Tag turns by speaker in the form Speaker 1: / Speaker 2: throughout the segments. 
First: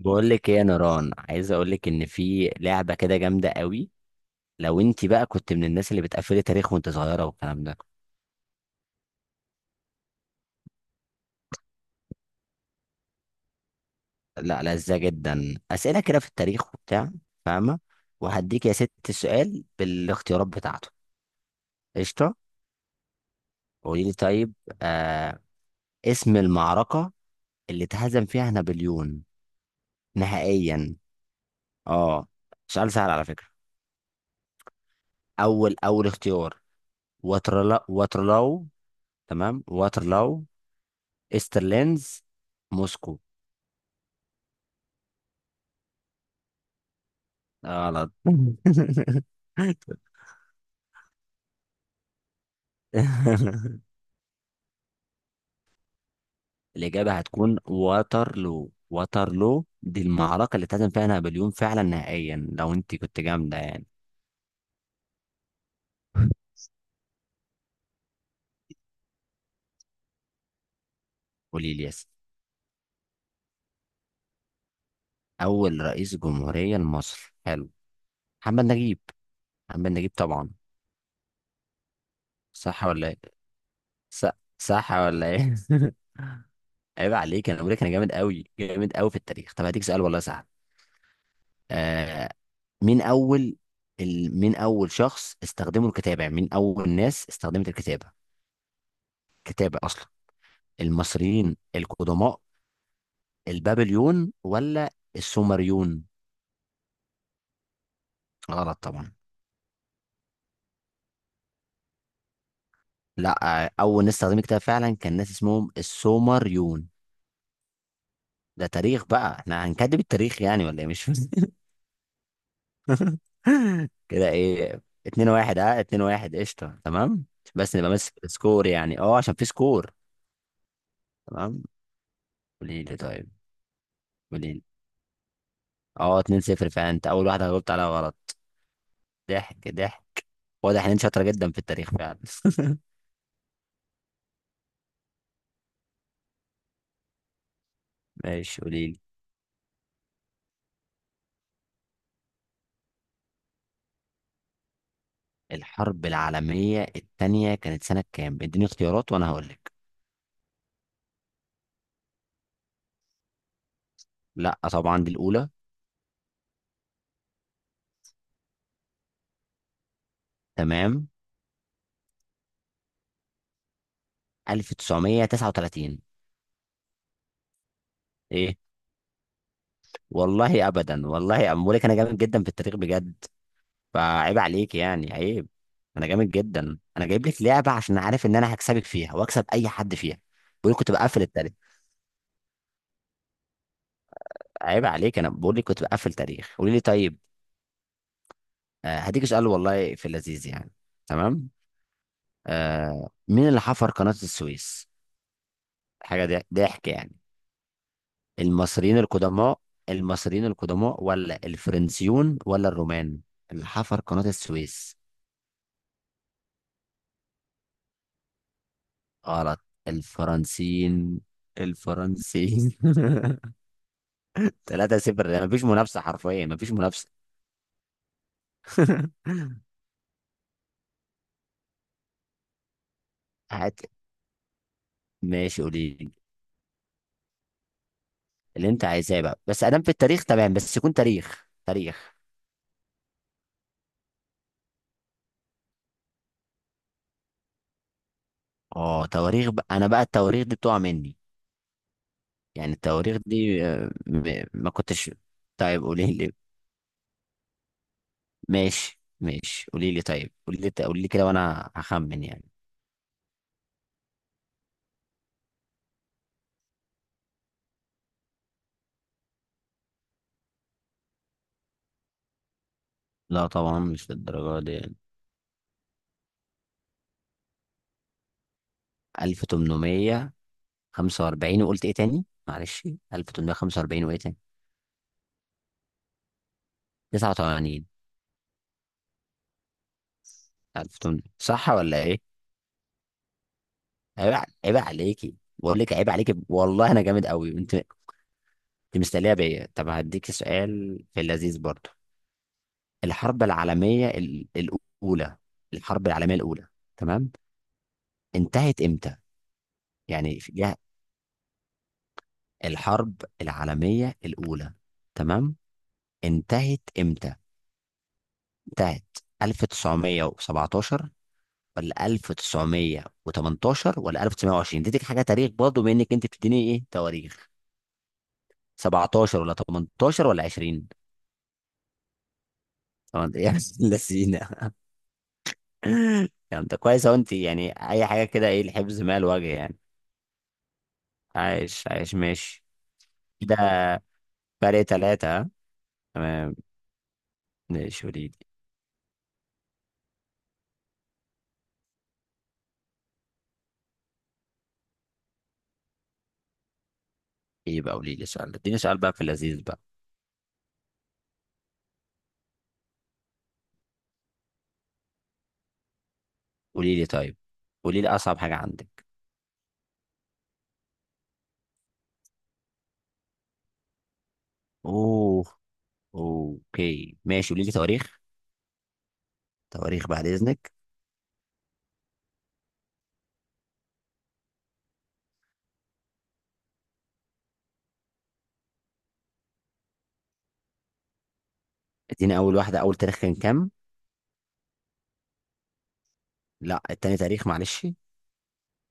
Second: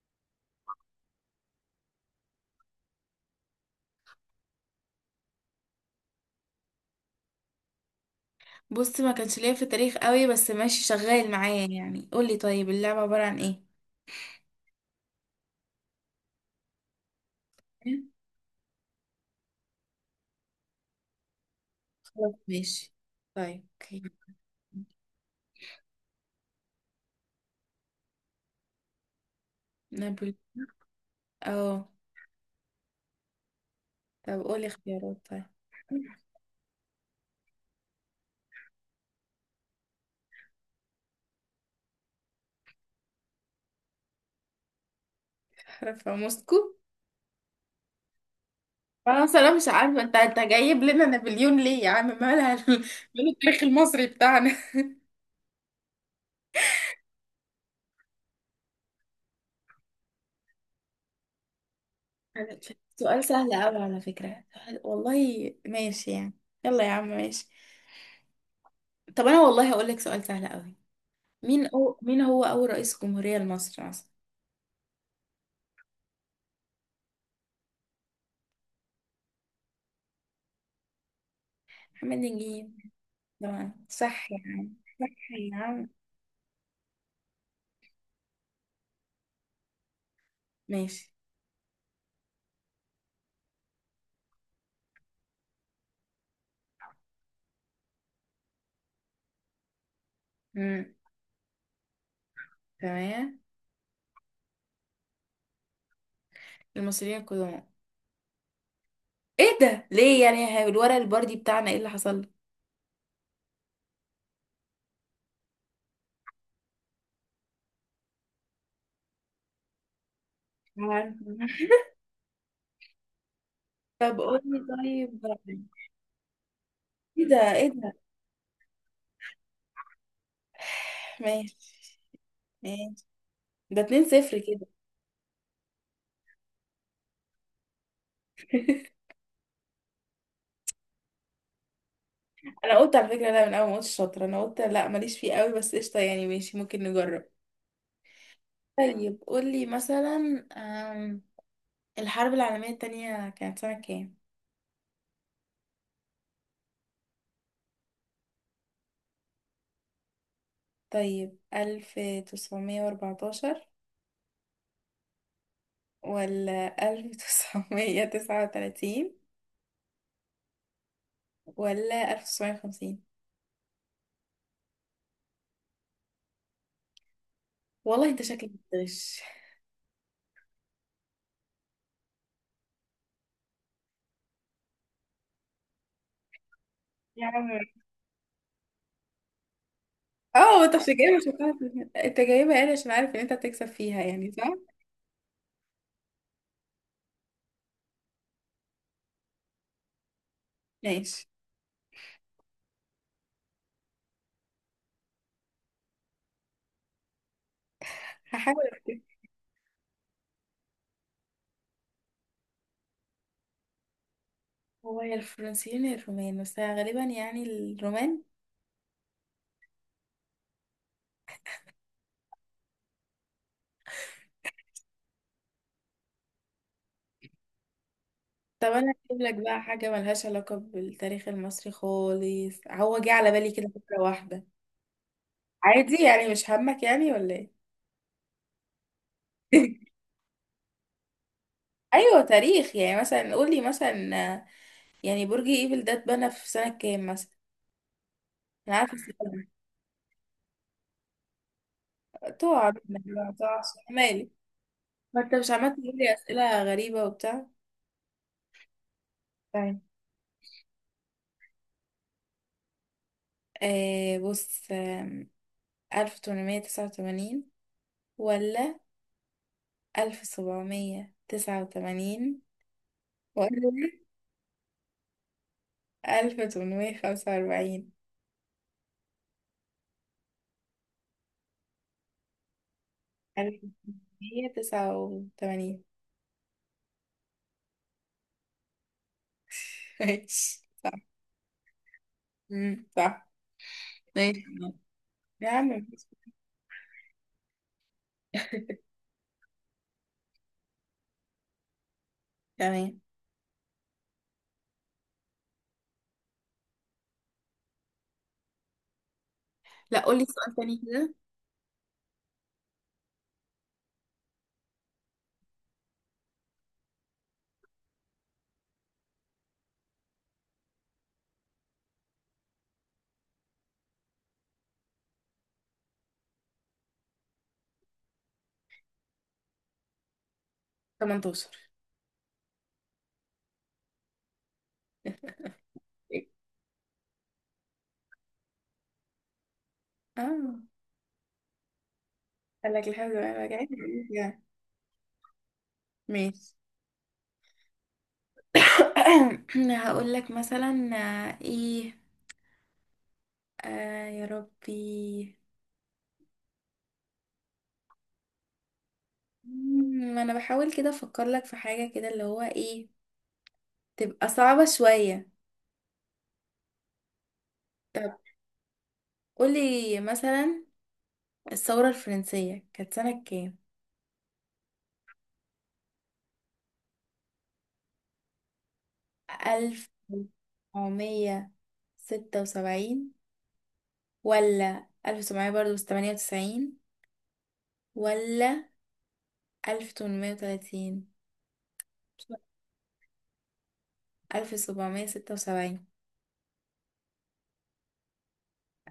Speaker 1: بقول لك ايه يا نوران؟ عايز اقول لك ان في لعبه كده جامده قوي. لو انت بقى كنت من الناس اللي بتقفلي تاريخ وانت صغيره والكلام ده.
Speaker 2: بص، ما كانش ليا في التاريخ قوي، بس ماشي شغال معايا. يعني قولي، طيب اللعبة عبارة عن ايه؟
Speaker 1: لا، لذة جدا اسئله كده في التاريخ وبتاع، فاهمه؟
Speaker 2: إيه؟
Speaker 1: وهديك يا ست السؤال بالاختيارات بتاعته.
Speaker 2: خلاص
Speaker 1: قشطه.
Speaker 2: ماشي. طيب اوكي.
Speaker 1: قولي لي طيب. آه، اسم المعركه اللي اتهزم فيها نابليون
Speaker 2: نابل.
Speaker 1: نهائيا.
Speaker 2: اه.
Speaker 1: اه، سؤال سهل على فكره.
Speaker 2: طب قولي اختيارات طيب.
Speaker 1: اول اختيار، واترلاو. تمام، واترلاو. استرلينز. موسكو.
Speaker 2: احرفها موسكو.
Speaker 1: غلط.
Speaker 2: فرنسا؟ لا مش عارفة، انت جايب لنا نابليون ليه يا عم؟ مالها؟ مال التاريخ المصري بتاعنا.
Speaker 1: الإجابة هتكون واترلو. واترلو دي المعركة اللي اتهزم فيها نابليون فعلا نهائيا، لو أنت كنت
Speaker 2: سؤال
Speaker 1: جامدة
Speaker 2: سهل قوي
Speaker 1: يعني.
Speaker 2: على فكرة. والله ماشي يعني. يلا يا عم ماشي. طب انا والله هقول لك سؤال سهل قوي.
Speaker 1: قولي لي يس.
Speaker 2: مين هو اول رئيس جمهورية لمصر اصلا؟
Speaker 1: أول رئيس جمهورية لمصر، حلو. محمد نجيب. محمد نجيب طبعا.
Speaker 2: محمد نجيب.
Speaker 1: صح ولا إيه؟
Speaker 2: طبعا
Speaker 1: ص-
Speaker 2: صح يعني.
Speaker 1: صح ولا
Speaker 2: صح
Speaker 1: إيه؟
Speaker 2: يا عم.
Speaker 1: عيب عليك، أنا بقول لك أنا جامد أوي، جامد أوي في التاريخ. طب هديك سؤال والله سهل.
Speaker 2: ماشي.
Speaker 1: آه، مين أول، شخص استخدموا الكتابة، يعني مين أول ناس استخدمت الكتابة، كتابة أصلا؟
Speaker 2: امم
Speaker 1: المصريين القدماء،
Speaker 2: تمام.
Speaker 1: البابليون ولا السومريون؟
Speaker 2: المصريين القدماء.
Speaker 1: غلط طبعا.
Speaker 2: ايه ده ليه يعني يا هاي؟ الورق البردي بتاعنا ايه اللي حصل لك؟
Speaker 1: لا آه، أول ناس استخدمت كتاب فعلا كان ناس اسمهم السومريون. ده تاريخ بقى، احنا هنكذب التاريخ يعني ولا ايه؟ مش
Speaker 2: عارفة.
Speaker 1: فاهم.
Speaker 2: طب
Speaker 1: كده ايه.
Speaker 2: قولي. طيب.
Speaker 1: 2-1، اه، 2-1، قشطة، تمام.
Speaker 2: ايه ده؟ ايه
Speaker 1: بس نبقى
Speaker 2: ده؟
Speaker 1: ماسك السكور يعني، اه، عشان في سكور.
Speaker 2: ماشي
Speaker 1: تمام. قولي لي
Speaker 2: ماشي.
Speaker 1: طيب.
Speaker 2: ده 2 صفر
Speaker 1: قولي لي.
Speaker 2: كده.
Speaker 1: اه 2-0 فعلا. انت أول واحدة جاوبت عليها غلط. ضحك ضحك. واضح ان انت شاطرة جدا في التاريخ فعلا.
Speaker 2: انا قلت على فكره، لا من اول ما قلت شاطره انا قلت لا، ماليش فيه قوي، بس قشطه يعني، ماشي ممكن نجرب.
Speaker 1: ماشي، قولي لي.
Speaker 2: طيب قولي مثلا، الحرب العالميه التانية كانت سنه كام؟
Speaker 1: الحرب العالمية التانية كانت سنة كام؟ اديني اختيارات وانا هقول لك.
Speaker 2: طيب 1914،
Speaker 1: لا طبعا، دي الاولى.
Speaker 2: ولا 1939،
Speaker 1: تمام.
Speaker 2: ولا 1950؟
Speaker 1: 1939.
Speaker 2: والله انت شكلك
Speaker 1: ايه؟
Speaker 2: بتغش.
Speaker 1: والله ابدا، والله بقول لك انا جامد جدا في التاريخ بجد. فعيب عليك، يعني عيب. انا جامد جدا. انا
Speaker 2: يا
Speaker 1: جايب لك
Speaker 2: عم
Speaker 1: لعبة عشان عارف ان انا هكسبك فيها واكسب اي حد فيها.
Speaker 2: اه،
Speaker 1: بقول
Speaker 2: انت
Speaker 1: لك
Speaker 2: مش
Speaker 1: كنت
Speaker 2: جايبه،
Speaker 1: بقفل
Speaker 2: مش
Speaker 1: التاريخ.
Speaker 2: هتعرف. انت جايبه يعني عشان عارف ان انت هتكسب فيها، يعني صح؟
Speaker 1: عيب عليك، انا بقول لك كنت بقفل تاريخ. قولي لي طيب. آه، هديك سؤال والله في اللذيذ يعني.
Speaker 2: ماشي.
Speaker 1: تمام. آه، مين اللي حفر قناة السويس؟ حاجة ضحك يعني.
Speaker 2: هحاول
Speaker 1: المصريين
Speaker 2: افتكر.
Speaker 1: القدماء، المصريين القدماء ولا الفرنسيون ولا الرومان، اللي حفر قناة السويس؟
Speaker 2: هو يا الفرنسيين يا الرومان، بس غالبا يعني الرومان.
Speaker 1: غلط. الفرنسيين. الفرنسيين. 3-0، يعني مفيش منافسة، حرفيا مفيش منافسة.
Speaker 2: طب انا هجيب لك بقى حاجه ملهاش علاقه بالتاريخ المصري خالص. هو جه على بالي كده
Speaker 1: هات.
Speaker 2: فكره واحده.
Speaker 1: ماشي، قولي
Speaker 2: عادي
Speaker 1: لي.
Speaker 2: يعني، مش همك يعني ولا ايه؟
Speaker 1: اللي انت عايزاه بقى، بس ادام في التاريخ. تمام، بس يكون تاريخ تاريخ.
Speaker 2: ايوه تاريخ يعني. مثلا قولي مثلا، يعني برج ايفل ده اتبنى في سنة كام مثلا؟ انا عارفة
Speaker 1: اه،
Speaker 2: السؤال.
Speaker 1: تواريخ بقى. انا بقى التواريخ دي بتقع مني.
Speaker 2: ده تقع
Speaker 1: يعني
Speaker 2: منك
Speaker 1: التواريخ
Speaker 2: بقى، تقع
Speaker 1: دي،
Speaker 2: عشان أنا مالي.
Speaker 1: ما كنتش.
Speaker 2: ما انت مش عمال
Speaker 1: طيب
Speaker 2: تقول
Speaker 1: قولي
Speaker 2: لي
Speaker 1: لي.
Speaker 2: اسئلة غريبة وبتاع.
Speaker 1: ماشي ماشي،
Speaker 2: طيب.
Speaker 1: قولي لي طيب، قولي لي قولي لي كده وانا هخمن يعني.
Speaker 2: آه بص، 1889، ولا 1789،
Speaker 1: لا
Speaker 2: ولا
Speaker 1: طبعا، مش للدرجه دي.
Speaker 2: 1845؟
Speaker 1: 1845. وقلت ايه تاني؟ معلش،
Speaker 2: ألف
Speaker 1: 1845 وايه تاني؟
Speaker 2: تمنمية تسعة وتمانين
Speaker 1: 89؟
Speaker 2: ماشي صح.
Speaker 1: 1800، صح ولا ايه؟
Speaker 2: مم، صح.
Speaker 1: عيب
Speaker 2: ماشي
Speaker 1: عيب عليكي.
Speaker 2: يا عم
Speaker 1: بقول لك
Speaker 2: ماشي.
Speaker 1: عيب عليكي والله. انا جامد قوي، انت انت مستنيه بيا. طب هديك سؤال في اللذيذ برضه.
Speaker 2: تمام.
Speaker 1: الحرب العالميه الاولى. الحرب العالميه الاولى. تمام. انتهت امتى؟
Speaker 2: لا قولي
Speaker 1: يعني
Speaker 2: سؤال تاني كده.
Speaker 1: الحرب العالمية الأولى، تمام، انتهت إمتى؟ انتهت 1917 ولا 1918 ولا 1920؟ اديتك حاجة تاريخ برضه بما إنك أنت بتديني إيه تواريخ. 17 ولا 18 ولا 20؟
Speaker 2: 18.
Speaker 1: طبعا. يا ابن اللذينة. يعني أنت كويس أهو. أنت يعني أي حاجة كده، إيه الحفظ ما الوجه يعني.
Speaker 2: اه.
Speaker 1: عايش، عايش، ماشي
Speaker 2: قال لك لحد ما
Speaker 1: كده.
Speaker 2: رجعت.
Speaker 1: فرق تلاتة، ها؟
Speaker 2: ماشي.
Speaker 1: تمام. ماشي، قولي لي.
Speaker 2: هقول لك مثلا، ايه. آه يا ربي.
Speaker 1: إيه بقى؟ قولي لي سؤال، اديني سؤال بقى في اللذيذ بقى.
Speaker 2: ما انا بحاول كده افكر لك في حاجة كده، اللي هو ايه. تبقى صعبة شوية.
Speaker 1: قولي لي طيب، قولي لي
Speaker 2: طب
Speaker 1: اصعب حاجه عندك.
Speaker 2: قولي مثلا، الثورة الفرنسية كانت سنة كام؟
Speaker 1: اوه، اوكي، ماشي، قولي لي تواريخ.
Speaker 2: ألف
Speaker 1: تواريخ بعد اذنك.
Speaker 2: تسعمية ستة وسبعين ولا ألف وسبعمية برضه تمانية وتسعين، ولا 1830؟
Speaker 1: اديني اول واحده، اول تاريخ كان كام؟
Speaker 2: 1776.
Speaker 1: لا، التاني تاريخ معلش.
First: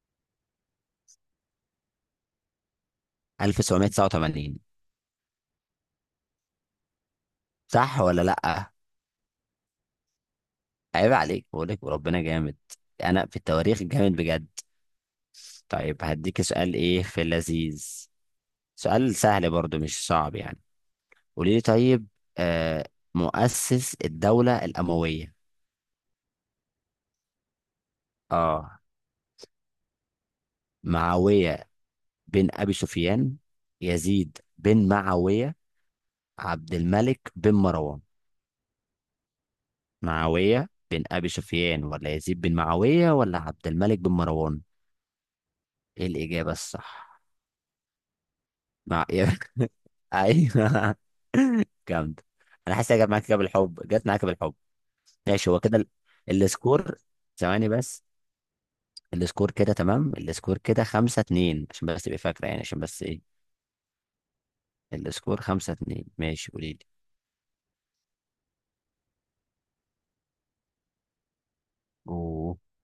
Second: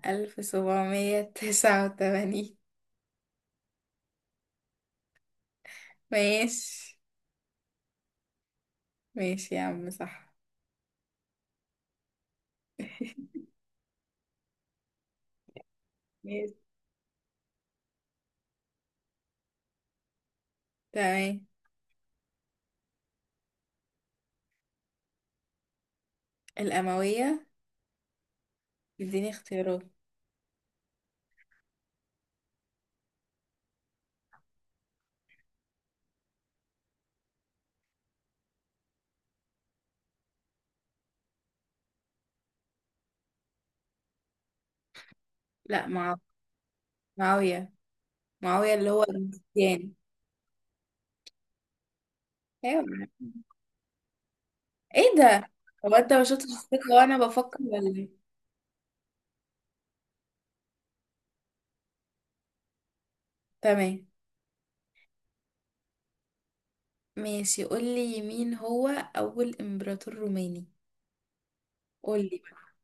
Speaker 2: 1789.
Speaker 1: 1989.
Speaker 2: ماشي
Speaker 1: صح ولا لا؟
Speaker 2: ماشي يا عم صح.
Speaker 1: عيب عليك، بقول لك وربنا جامد. انا في التواريخ جامد بجد. طيب هديك
Speaker 2: ماشي
Speaker 1: سؤال ايه في اللذيذ. سؤال سهل برضو، مش صعب يعني.
Speaker 2: تمام.
Speaker 1: قولي لي طيب. آه، مؤسس الدوله الامويه.
Speaker 2: الأموية.
Speaker 1: اه،
Speaker 2: اديني اختيارات.
Speaker 1: معاويه بن أبي سفيان، يزيد بن معاوية، عبد الملك بن مروان. معاوية بن أبي سفيان ولا يزيد بن معاوية ولا عبد الملك بن مروان؟
Speaker 2: لا
Speaker 1: إيه
Speaker 2: مع...
Speaker 1: الإجابة الصح؟
Speaker 2: معاوية. معاوية اللي هو
Speaker 1: مع...
Speaker 2: المسيان.
Speaker 1: أيوه، جامد. أنا
Speaker 2: ايوه.
Speaker 1: حاسس إنها جت معاك كده بالحب، جت معاك بالحب.
Speaker 2: ايه
Speaker 1: ماشي،
Speaker 2: ده؟
Speaker 1: هو كده.
Speaker 2: هو انت ما شفتش الثقة
Speaker 1: السكور،
Speaker 2: وانا بفكر
Speaker 1: ثواني
Speaker 2: ولا
Speaker 1: بس.
Speaker 2: ايه؟
Speaker 1: السكور كده تمام. السكور كده 5-2، عشان بس تبقى فاكرة يعني، عشان بس إيه.
Speaker 2: تمام.
Speaker 1: السكور 5-2. ماشي، قولي لي.
Speaker 2: ماشي قولي. مين هو أول إمبراطور روماني؟ قولي
Speaker 1: أوه.
Speaker 2: بقى.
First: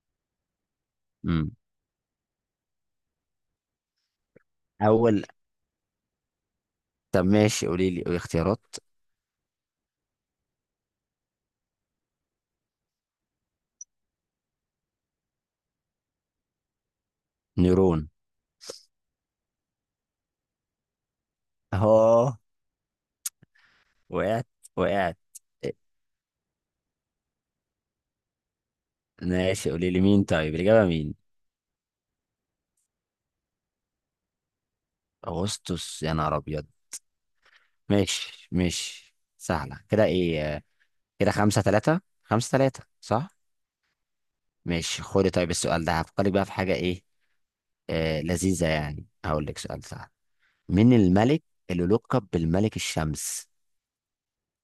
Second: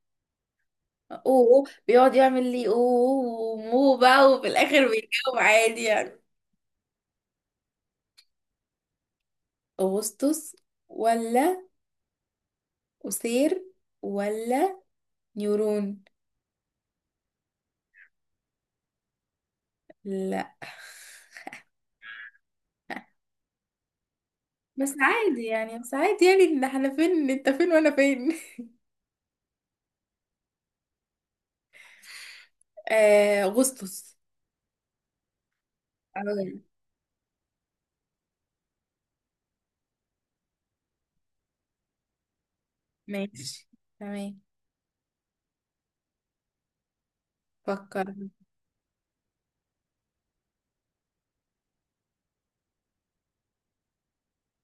Speaker 2: اوه
Speaker 1: أمم.
Speaker 2: أوه، بيقعد يعمل لي اوه أوه، مو بقى، وفي الآخر
Speaker 1: أول.
Speaker 2: بيجاوب عادي يعني.
Speaker 1: طب ماشي، قولي لي اختيارات.
Speaker 2: أغسطس، ولا قصير، ولا نيورون؟
Speaker 1: نيرون.
Speaker 2: لا
Speaker 1: اه، وقعت،
Speaker 2: بس
Speaker 1: وقعت.
Speaker 2: عادي يعني، بس عادي يعني ان احنا فين، انت فين وانا فين.
Speaker 1: ماشي، قولي لي مين طيب الإجابة؟ مين؟
Speaker 2: آه اغسطس.
Speaker 1: أغسطس يا نهار
Speaker 2: أوي.
Speaker 1: أبيض. ماشي ماشي، سهلة كده إيه. كده 5-3. 5-3 صح.
Speaker 2: ماشي تمام.
Speaker 1: ماشي، خدي. طيب السؤال ده هفكرك بقى في حاجة إيه.
Speaker 2: فكر.
Speaker 1: آه، لذيذة يعني. هقول لك سؤال سهل. مين الملك اللي لقب بالملك الشمس؟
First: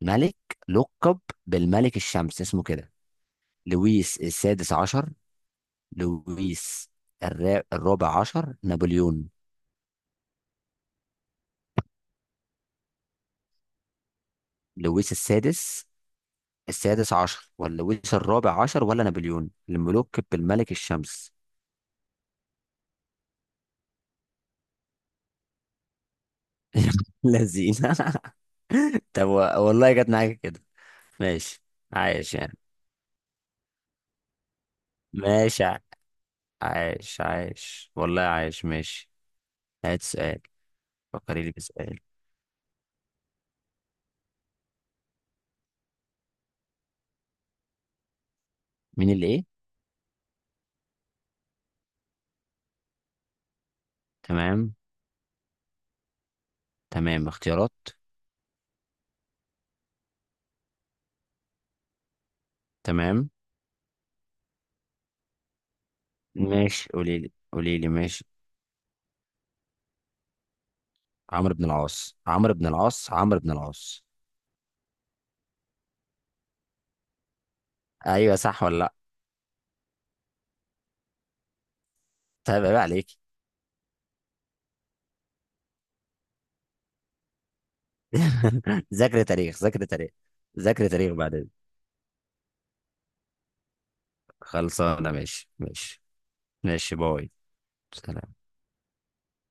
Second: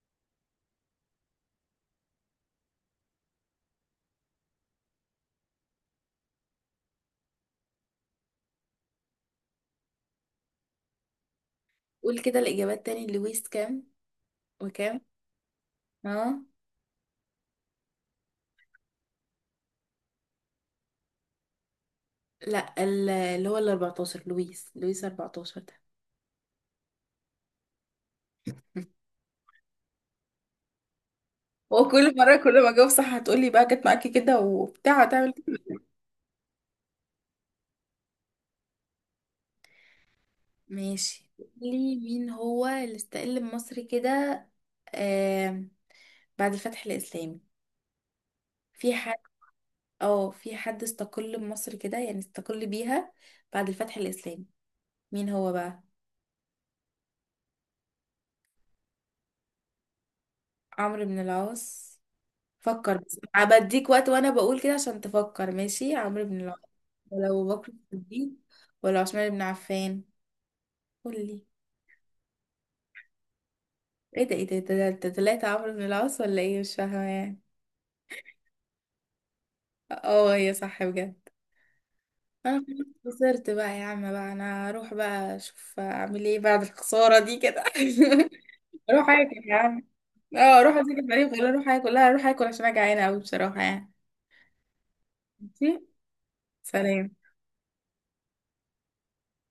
Speaker 1: ملك لقب بالملك الشمس، اسمه كده. لويس السادس عشر، لويس الرابع عشر، نابليون.
Speaker 2: قول كده الاجابات تاني، لويس كام وكام؟
Speaker 1: لويس
Speaker 2: اه.
Speaker 1: السادس عشر ولا لويس الرابع عشر ولا نابليون الملوك بالملك الشمس؟
Speaker 2: لا، اللي هو ال 14، لويس، لويس 14 ده.
Speaker 1: لذينه. طب والله جت معاك كده. ماشي.
Speaker 2: هو كل
Speaker 1: عايش
Speaker 2: مرة
Speaker 1: يعني.
Speaker 2: كل ما اجاوب صح هتقولي بقى جت معاكي كده وبتاع، هتعمل كده.
Speaker 1: ماشي عايش، عايش والله، عايش ماشي. هات سؤال،
Speaker 2: ماشي
Speaker 1: فكري لي
Speaker 2: قولي.
Speaker 1: بسؤال.
Speaker 2: مين هو اللي استقل بمصر كده، آه، بعد الفتح الإسلامي؟ في
Speaker 1: مين
Speaker 2: حد؟
Speaker 1: اللي ايه؟
Speaker 2: اه في حد استقل بمصر كده يعني، استقل بيها بعد الفتح الإسلامي.
Speaker 1: تمام.
Speaker 2: مين هو بقى؟
Speaker 1: تمام اختيارات.
Speaker 2: عمرو بن العاص. فكر بس.
Speaker 1: تمام.
Speaker 2: بديك وقت وانا بقول كده عشان تفكر. ماشي، عمرو بن العاص،
Speaker 1: ماشي قولي
Speaker 2: ولا
Speaker 1: لي
Speaker 2: ابو بكر
Speaker 1: قولي لي ماشي.
Speaker 2: الصديق، ولا عثمان بن عفان؟ قولي.
Speaker 1: عمرو بن العاص، عمرو بن العاص، عمرو بن العاص.
Speaker 2: ايه ده؟ ايه ده؟ ده طلعت عمرو بن العاص ولا ايه؟ مش فاهمه يعني.
Speaker 1: ايوه، صح ولا لا؟
Speaker 2: اه هي صح بجد. انا
Speaker 1: طيب عيب عليك.
Speaker 2: خلاص خسرت بقى يا عم بقى. انا هروح بقى اشوف اعمل ايه بعد الخساره دي كده. روح
Speaker 1: ذاكر
Speaker 2: اكل يا
Speaker 1: تاريخ، ذاكر
Speaker 2: عم.
Speaker 1: تاريخ.
Speaker 2: اه اروح
Speaker 1: ذاكر
Speaker 2: اذاكر في
Speaker 1: تاريخ
Speaker 2: العيد ولا
Speaker 1: بعدين.
Speaker 2: اروح اكل؟ لا اروح اكل عشان انا جعانه قوي بصراحه يعني.
Speaker 1: خلصانه، ماشي
Speaker 2: ماشي.
Speaker 1: ماشي. ماشي،
Speaker 2: سلام.
Speaker 1: باي، سلام.